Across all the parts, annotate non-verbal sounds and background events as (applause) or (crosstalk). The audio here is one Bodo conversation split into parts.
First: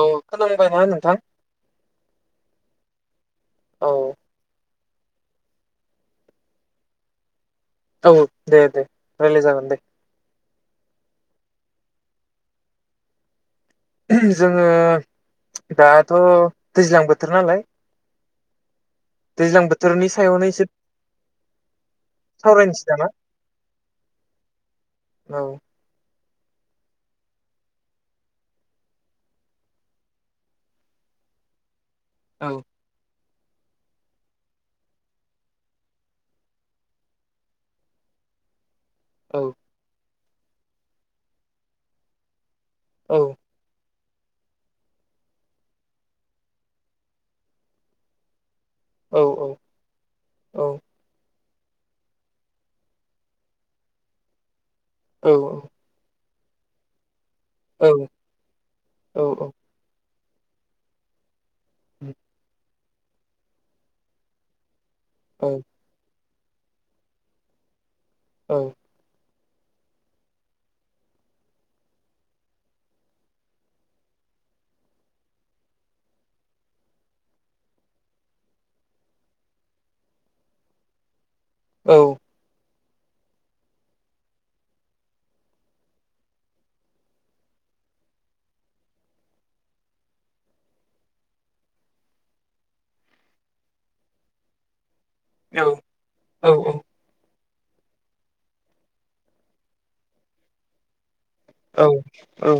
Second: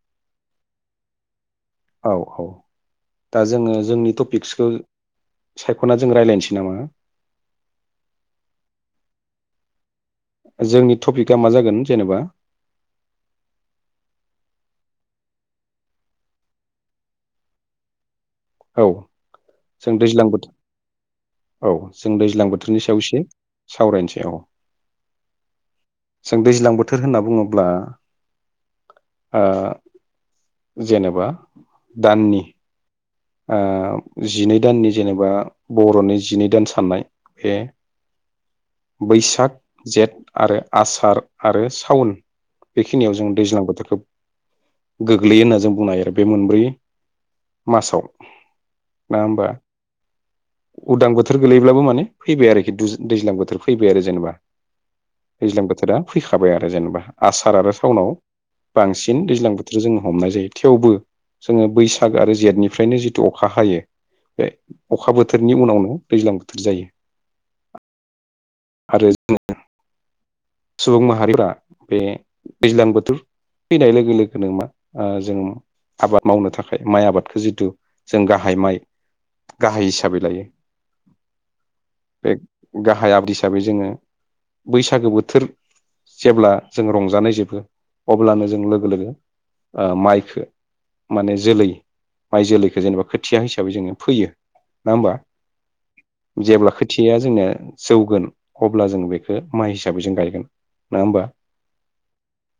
औ खोनाबाय ना नोंथां? औ औ दा जोङो औ जोंनि टपिक्सखौ सायख'ना जों रायज्लायनोसै नामा? औ दे दे रायलाय जागोन दे। जोंनि टपिकआ मा जागोन जेनेबा? जोङो दाथ' दैज्लां बोथोर नालाय औ दैज्लां जों बोथोरनि दैज्लां सायावनो एसे बोथोर औ जों दैज्लां बोथोरनि सावरायनोसै सायाव नामा एसे सावरायनोसै औ। औ जों दैज्लां बोथोर होनना बुङोब्ला जेनेबा दाननि औ जिनै दाननि जेनेबा बर'नि जिनै दान साननाय बे औ बैसाग जेट आरो आसार आरो साउन बेखिनियाव जों दैज्लां बोथोरखौ गोग्लैयो होनना जों बुंनो हायो बे मोनब्रै मासाव। औ नङा होमबा? औ उदां बो थोर गोलैब्लाबो माने फैबाय आरोखि दुज दैज्लां बोथोर फैबाय आरो जेनेबा। औ दैज्लां बोथोरा फैखाबाय आरो जेनेबा। आसार आरो औ साउनाव औ बांसिन दैज्लां बोथोर जोंङो हमनाय जायो। थेवबो जोङो बैसाग आरो जेथनि फ्रायनो जि थु अखा हायो। बे अखा बोथोरनि औ उनावनो दैज्लां बोथोर जायो। औ आरो (unintelligible) सुबुं माहारिफोरा बे दैज्लां बोथोर फैनाय लोगो लोगोनो माने जों आबाद मावनो थाखाय माइ आबादखौ जिथु जों गाहाइ माइ गाहाइ हिसाबै लायो। बे गाहाइ (unintelligible) हिसाबै जोङो बैसागो बोथोर जेब्ला जों रंजानाय जोबो। अब्लानो जों लोगो लोगो माइखो माने जोलै माइ जोलैखो जेनेबा खोथिया हिसाबै जोङो फोयो। नङा होमबा? जेब्ला औ औ खोथिया जोंना जौगोन अब्ला जों बेखो माइ हिसाबै जों गायगोन। नङा होमबा? औ औ।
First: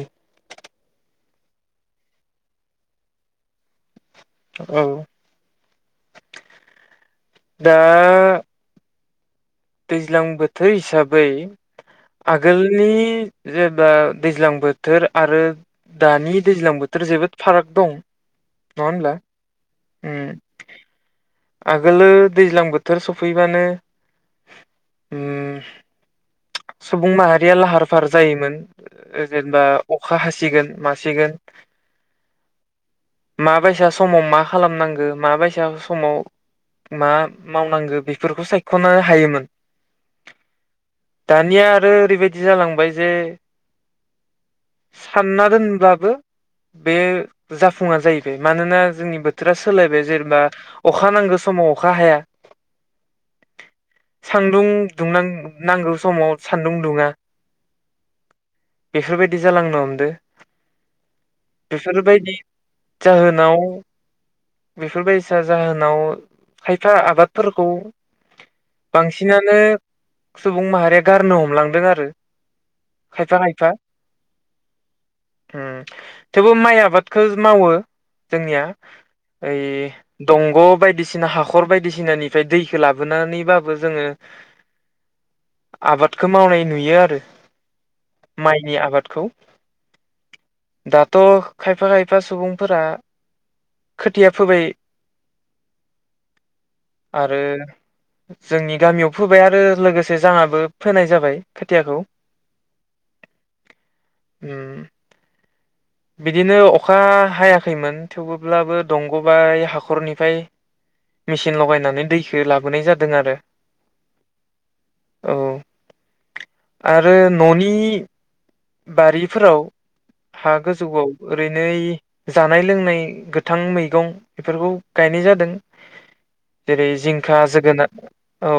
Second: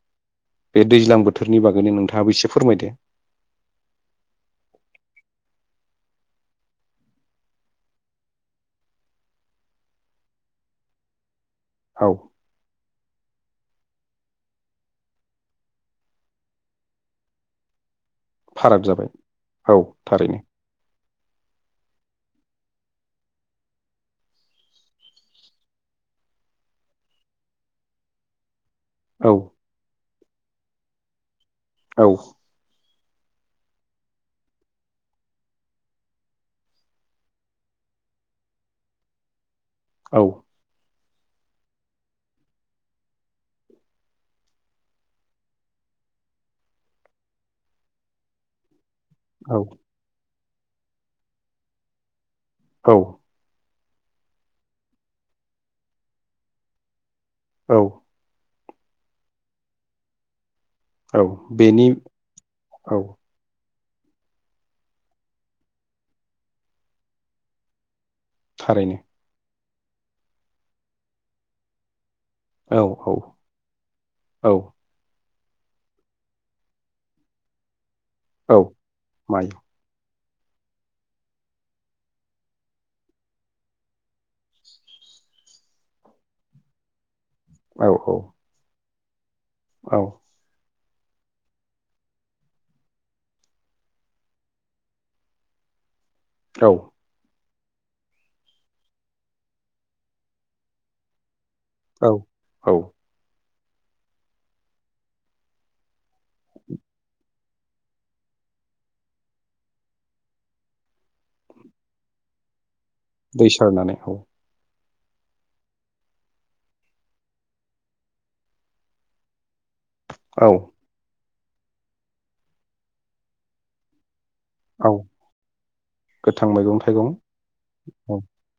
बे दैज्लां बोथोरनि बागैनो नोंथाङाबो एसे फोरमायदो। औ। दा दैज्लां बोथोर हिसाबै औ आगोलनि जेबा दैज्लां बोथोर आरो दानि दैज्लां बोथोर जोबोद फाराग दं। नङा फाराग जाबाय होनब्ला औ उम थारैनो। आगोलो दैज्लां बोथोर सफैबानो उम सुबुं माहारिया लाहार फाहार जायोमोन। ओ औ जेनेबा अ खा हासिगोन मासिगोन। औ। माबायसा समाव मा खालामनांगो माबायसा समाव मा मावनांगो बेफोरखौ सायख'नो हायोमोन। औ। दानिया आरो ओरैबायदि जालांबाय जे सानना दोनब्लाबो बे जाफुङा जाहैबाय। मानोना जोंनि बोथोरा औ सोलायबाय। जेनेबा अखा नांगो समाव अखा हाया। औ। सान्दुं दुंनां नांगौ समाव सान्दुं दुङा। औ। बेफोरबायदि जालांनो हमदो। औ बेनि बेफोरबायदि औ जाहोनाव। बेफोरबायसा जाहोन। नाव खायफा आबादफोरखौ। थारैनो बांसिनानो। सुबुं माहारिया गारनो हमलांदों आरो। औ औ औ। ओम थेवबो माइ आबादखौ मावो। औ जोंनिया माइ ओइ। दंग'। बायदिसिना हाखर बायदिसिनानिफ्राय दैखौ लाबोनानैबाबो जोङो आबादखौ मावनाय नुयो आरो। औ औ माइनि आबाद। खौ। औ। दाथ' खायफा खायफा सुबुंफोरा खोथिया फोबाय। औ आरो। जोंनि गामियाव फोबाय आरो लोगोसे जाहाबो फोनाय जाबाय। औ औ। ओम। बिदिनो अखा हायाखैमोन थेवबोब्लाबो दंग' बाय हाखरनिफ्राय मेसिन लगायनानै दैखो लाबोनाय जादों। दै सारनानै ओ। ओ आरो न'नि। बारिफोराव। औ हा गोजौआव। ओरैनो जानाय लोंनाय गोथां मैगं। बेफोरखौ औ गायनाय जादों गोथां मैगं जेरै थाइगं जिंखा जोगोनार औ।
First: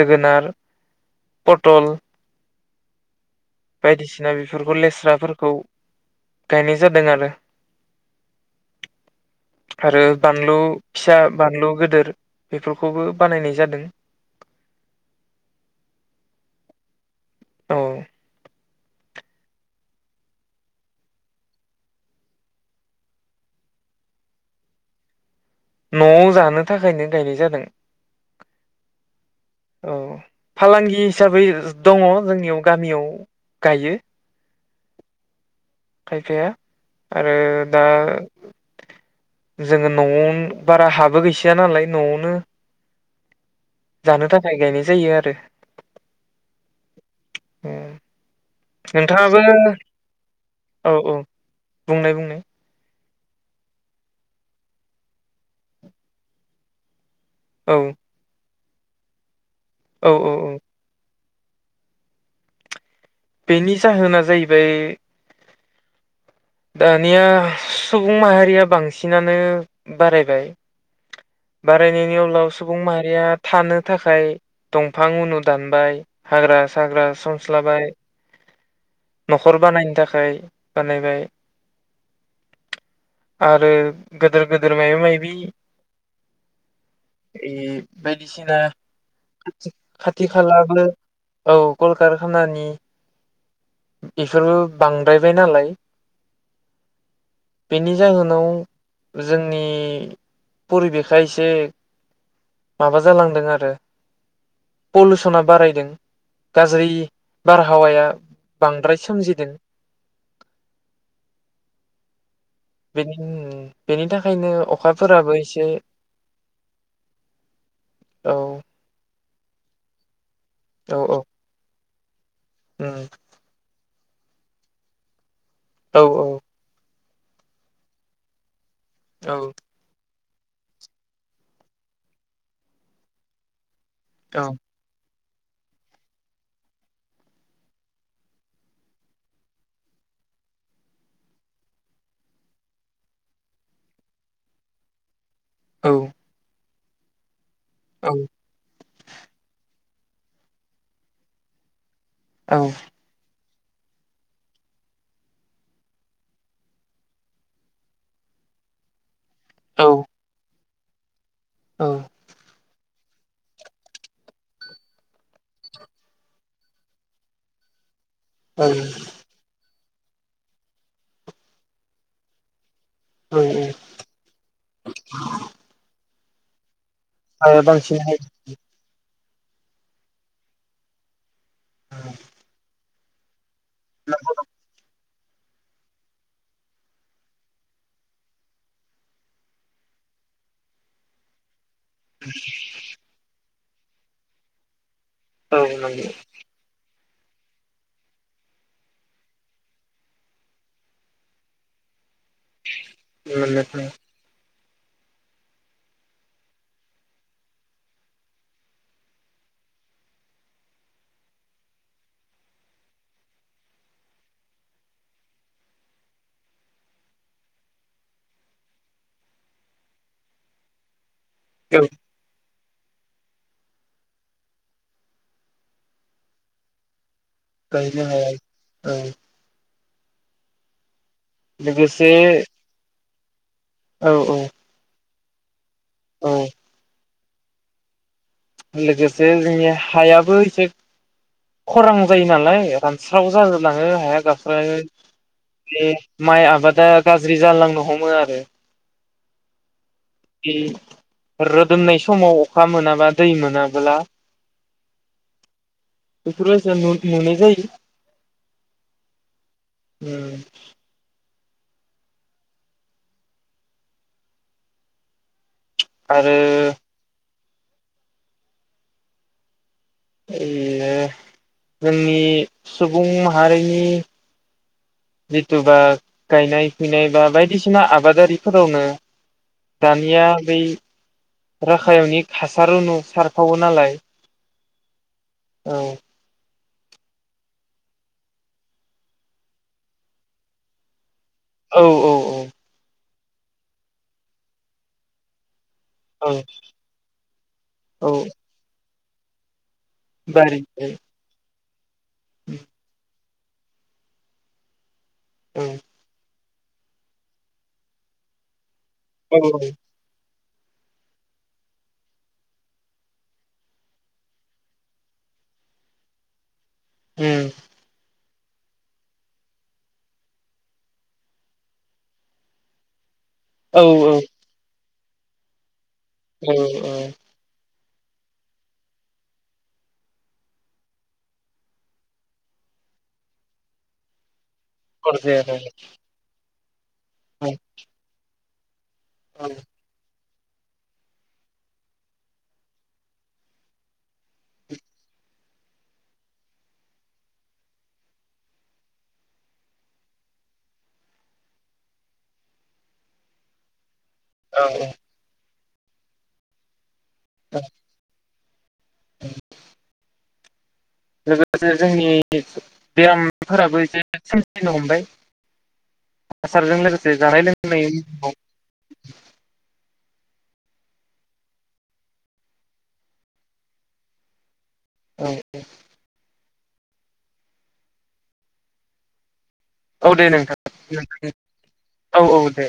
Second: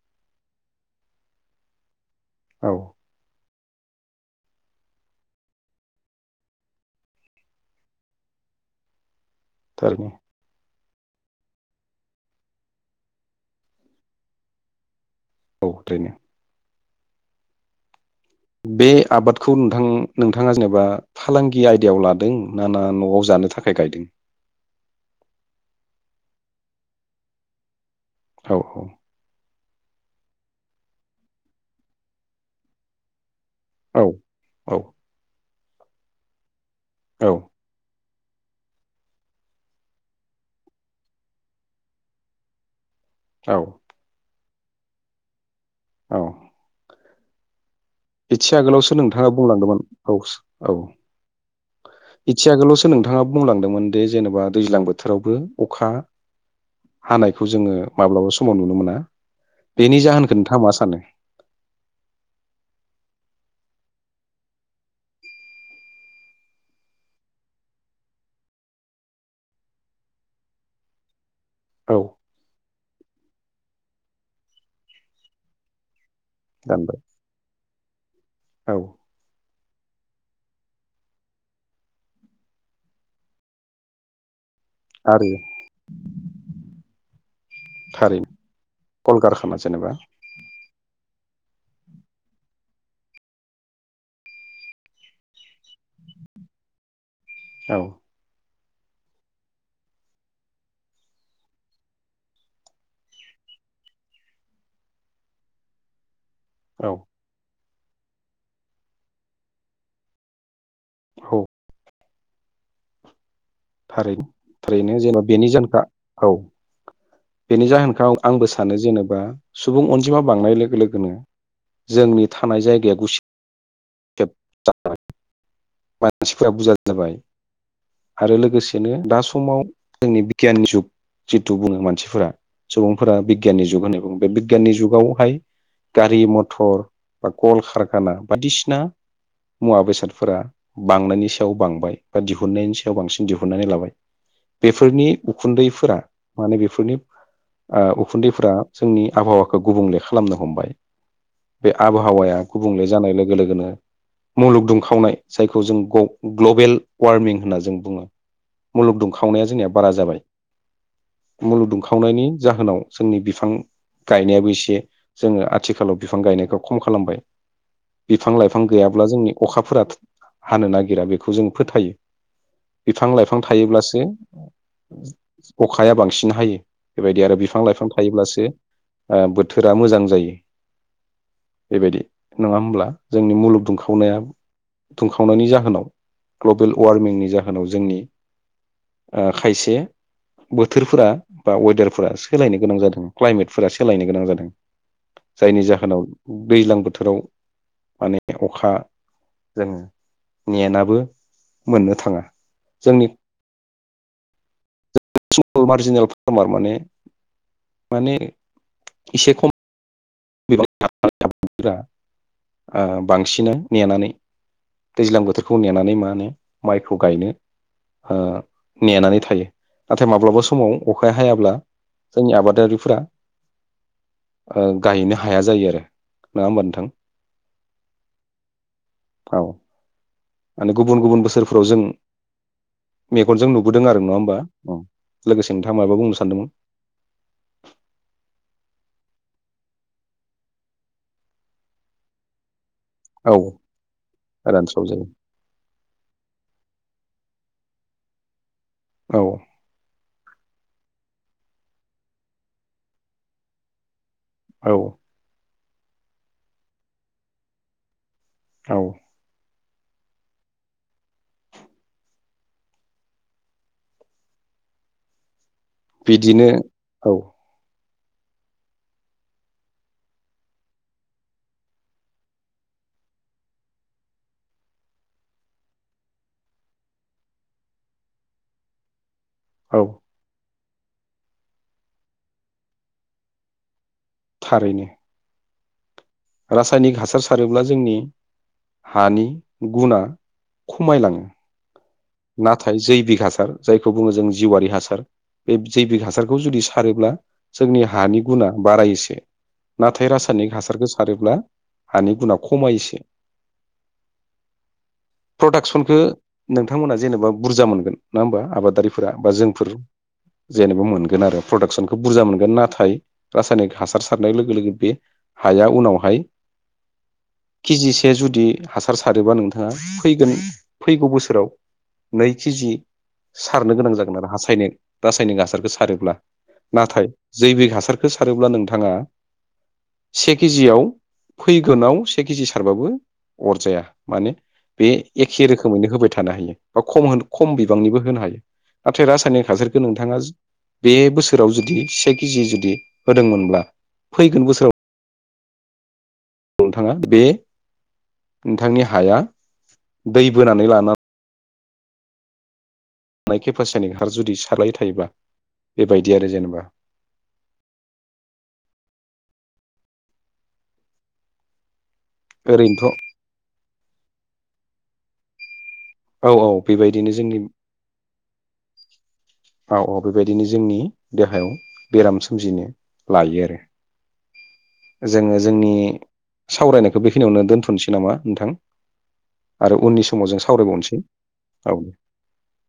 जोगोनार पटल। औ। बायदिसिना बेफोरखौ लेस्राफोरखौ गायनाय जादों आरो। आरो थारैनो बानलु। फिसा बानलु गदोर बेफोरखौबो बानायनाय जादों। औ ओरैनो। औ। बे आबादखौ नोंथां नोंथाङा जेनेबा फालांगि आयदायाव लादों ना ना न'आव जानो थाखाय गायदों। न'आव जानो थाखायनो गायनाय जादों। औ औ। औ फालांगि हिसाबै ज दङ' जोंनियाव गामियाव गायो औ औ खायफाया आरो दा जोङो न'आवनो बारा हाबो गैसया नालाय न'आवनो औ जानो थाखाय गायनाय जायो आरो औ एथि आगोलावसो नोंथाङा नोंथाङाबो बुंलांदोंमोन औस औ बुंनाय बुंनाय एथि आगोलावसो नों थाङा बुंलांदोंमोन दे जेनेबा दैज्लां बोथोरावबो अखा हानायखौ जोङो औ माब्लाबा स समाव नुनो मोना बेनि औ जाहोनखो औ औ नोंथाङा मा सानो? बेनि जाहोना जाहैबाय दानिया सुबुं माहारिया बांसिनानो बारायबाय औ बारायनायनि उनाव सुबुं माहारिया थानो थाखाय दंफां उनु दानबाय हाग्रा दानबाय साग्रा सब स्लाबाय औ न'खर बानायनो थाखाय बानायबाय आरो गोदोर गोदोर मायबा आरो मायबि ए थारैनो बायदिसिना कलकारखाना खाथि जेनेबा खाथि खालाबो औ कलकारखानानि इफोरबो बांद्रायबाय नालाय औ बेनि जाहोनाव जोंनि परिबेखा एसे माबा जालांदों आरो पलुसना बारायदों। गाजै औ बार हावाया बांद्राय सोमजिदों औ बेनि उम उम थारैनो थारैनो जेनेबा बेनि जाहोनखा औ बेनि जाहोनखौ औ आंबो सानो जेनेबा सुबुं अनजिमा बांनाय लोगो औ लोगोनो औ जोंनि थानाय जायगाया उम गुस (inaudible) औ मानसिफ्रा बुजा जाबाय आरो लो गोसेनो दा औ समाव जोंनि बिगियाननि जुग जिथु बुङो मानसिफोरा सुबुंफोरा बिगियाननि जुग होनो औ बिगियाननि जुगावहाय गारि मथर बा कल कारखाना बायदिसिना मुवा बेसादफोरा बांनायनि सायाव बांबाय बा दिहुनन्नायनि सायाव बांसिन दिहुनानै लाबाय बेफोरनि उखुन्दैफोरा माने बे फोरनि ओ औ उखुन्दैफोरा जोंनि आबहावाखौ गुबुंले खालामनो हमबाय बे आबहावाया औ गुबुंले जानाय लोगो लोगोनो मुलुग दुंखावनाय जायखौ जों ग्लबेल वार्मिं होनना जों बुङो मुलुग दुं खावनाया जोंनिया औ बारा जाबाय। औ मुलुदुंखावनायनि जाहोनाव जोंनि बिफां गायनायाबो एसे जोंङो आथिखालाव बिफां गायनायखौ खम खालामबाय। बिफां-लाइफां ओं गैयाब्ला जोंनि अखाफोरा हानो नागिरा बेखौ जों फोथायो। बिफां-लाइफां ओं थायोब्लासो अखाया बां सिन हायो। बेबायदि आरो हाया बिफां लाइफां बांसिनहाय थायोब्लासो ओ बोथोरा मोजां जायो। बेबायदि नङा होमब्ला? जोंनि मुलुग दुंखावनाया दुंखावनायनि जाहोनाव ग्लबेल वार्मिंनि जा होनाव जोंनि ओ खायसे बोथोरफोरा बा वेदारफ फोरा सोलायनो गोनां जादों क्लाइमेट फोरा सोलायनो गोनां जादों। औ जायनि जाहोनाव नंगौ दैज्लां बोथ थोराव माने अखा जोङो नेेनाबो मोननो थाङा। जोंनि मोननो थांङा। सल' मार्जिनेल फार्मार माने माने एसे खम (unintelligible) ओ बिबांसिनानो नेनानै दैज्लां बोथोरखौ नेनानै मा होनो माइखौ गायनो ओ नेनानै थायो नाथाय माब्लाबा समाव अख हायाब्ला औ जोंनि आबादारिफ फुरा ओं दायनो हाया जायो आरो नोंङा होमबा नोंथां? गायनो हाया औ। आनो गुब गुबुन गुबुन बोसोरफ्राव जों। लोगोसे मेगनजों नुब बुदों आरो औ नंङा होमबा औ लोगोस नोंथाङा माबा बुंनो औ सानदोंमोन? लोगोसे जोंनि हायाबो एसे खरां जायो नालाय। रानस्राव औ जा जोबलाङो हाया गावस्रायो रानस्राव जायो बे माइ आबादा। गाज्रि जालांनो हमो आरो। औ। दि रोदोमनाय समाव अखा मोनाबा दै मोनाब्ला। औ। बेफोरबायसा नु नुनाय जायो। औ। उम। आरो बिदिनो औ। ओ जोंनि सुबुं माहारिनि जिथुबा गायनाय फुयनाय बा बायदिसिना आबादारिफोरावनो औ दानिया बै राखायावनि हासार रुनु सारफावो नालाय। थारैनो। औ। रासायनिक हासार सारोब्ला जोंनि हानि गुना खमायलाङो। औ औ नाथाय (unintelligible) हासार जायखौ बुंङो जों जिउआरि हासार बे जैबिक औ हासारखौ जुदि सारोब्ला जोंनि औ हानि गुना बारायोसो। नाथाय रासायनिक बारि हासारखौ औ सारोब्ला हानि गुना खमायोसो। औ प्रडाक्सनखौ। नों थांमोना जेनेबा बुरजा मोनगोन नंङा होमबा आबादारि फोरा बा औ जोंफोर। जेनेबा मोनगोन आरो प्रडाक्सनखौ बुरजा मोनगोन नाथाय रासायनिक हासार सारनाय लोगो लोगो बे हाया उनावहाय के जि से जुदि बिदि हासार सारोबा नोंथाङा फैगोन फैगौ बोसोराव नै के जि सारनो औ गोनां जागोन आरो रासायनिक रासायनिक हासारखौ सारो ब्ला औ औ नाथाय जैबिक हासार सारोब्ला नोंथाङा से के जि याव फैगोनाव से के जि सारबाबो अरजाया माने। बे हरजाया एखे आरो रोखोमैनो होबाय थानो हायो। बा खम होन औ खम बिबांनिबो होनो हायो। नाथाय रासायनिक औ हासारखो नोंथाङा बे बोसोराव जुदि से के जि जुदि होदोंमोनब्ला फैगोन बोसोराव नोंथाङा बे नोंथांनि हाया दै बोनानै लाना (unintelligible) आरो जुदि सारबाय थायोबा बेबायदि आरो जेनेबा। औ औ (unintelligible) जोंनि ओरैनोथ' बेरामफोराबो एसे (unintelligible) हमबाय औ औ हासारजों बेबायदिनो लोगोसे जोंनि जानाय लोंनायनि उनाव औ औ बेबायदिनो जोंनि देहायाव बेराम सोमजिनो लायो आरो। जोङो औ जोंनि सावरायनायखौ बेखिनियावनो दोनथ'नोसै नामा नोंथां? आरो उननि औ समाव दे जों सावरायबावनोसै। नोंथां औ औ दे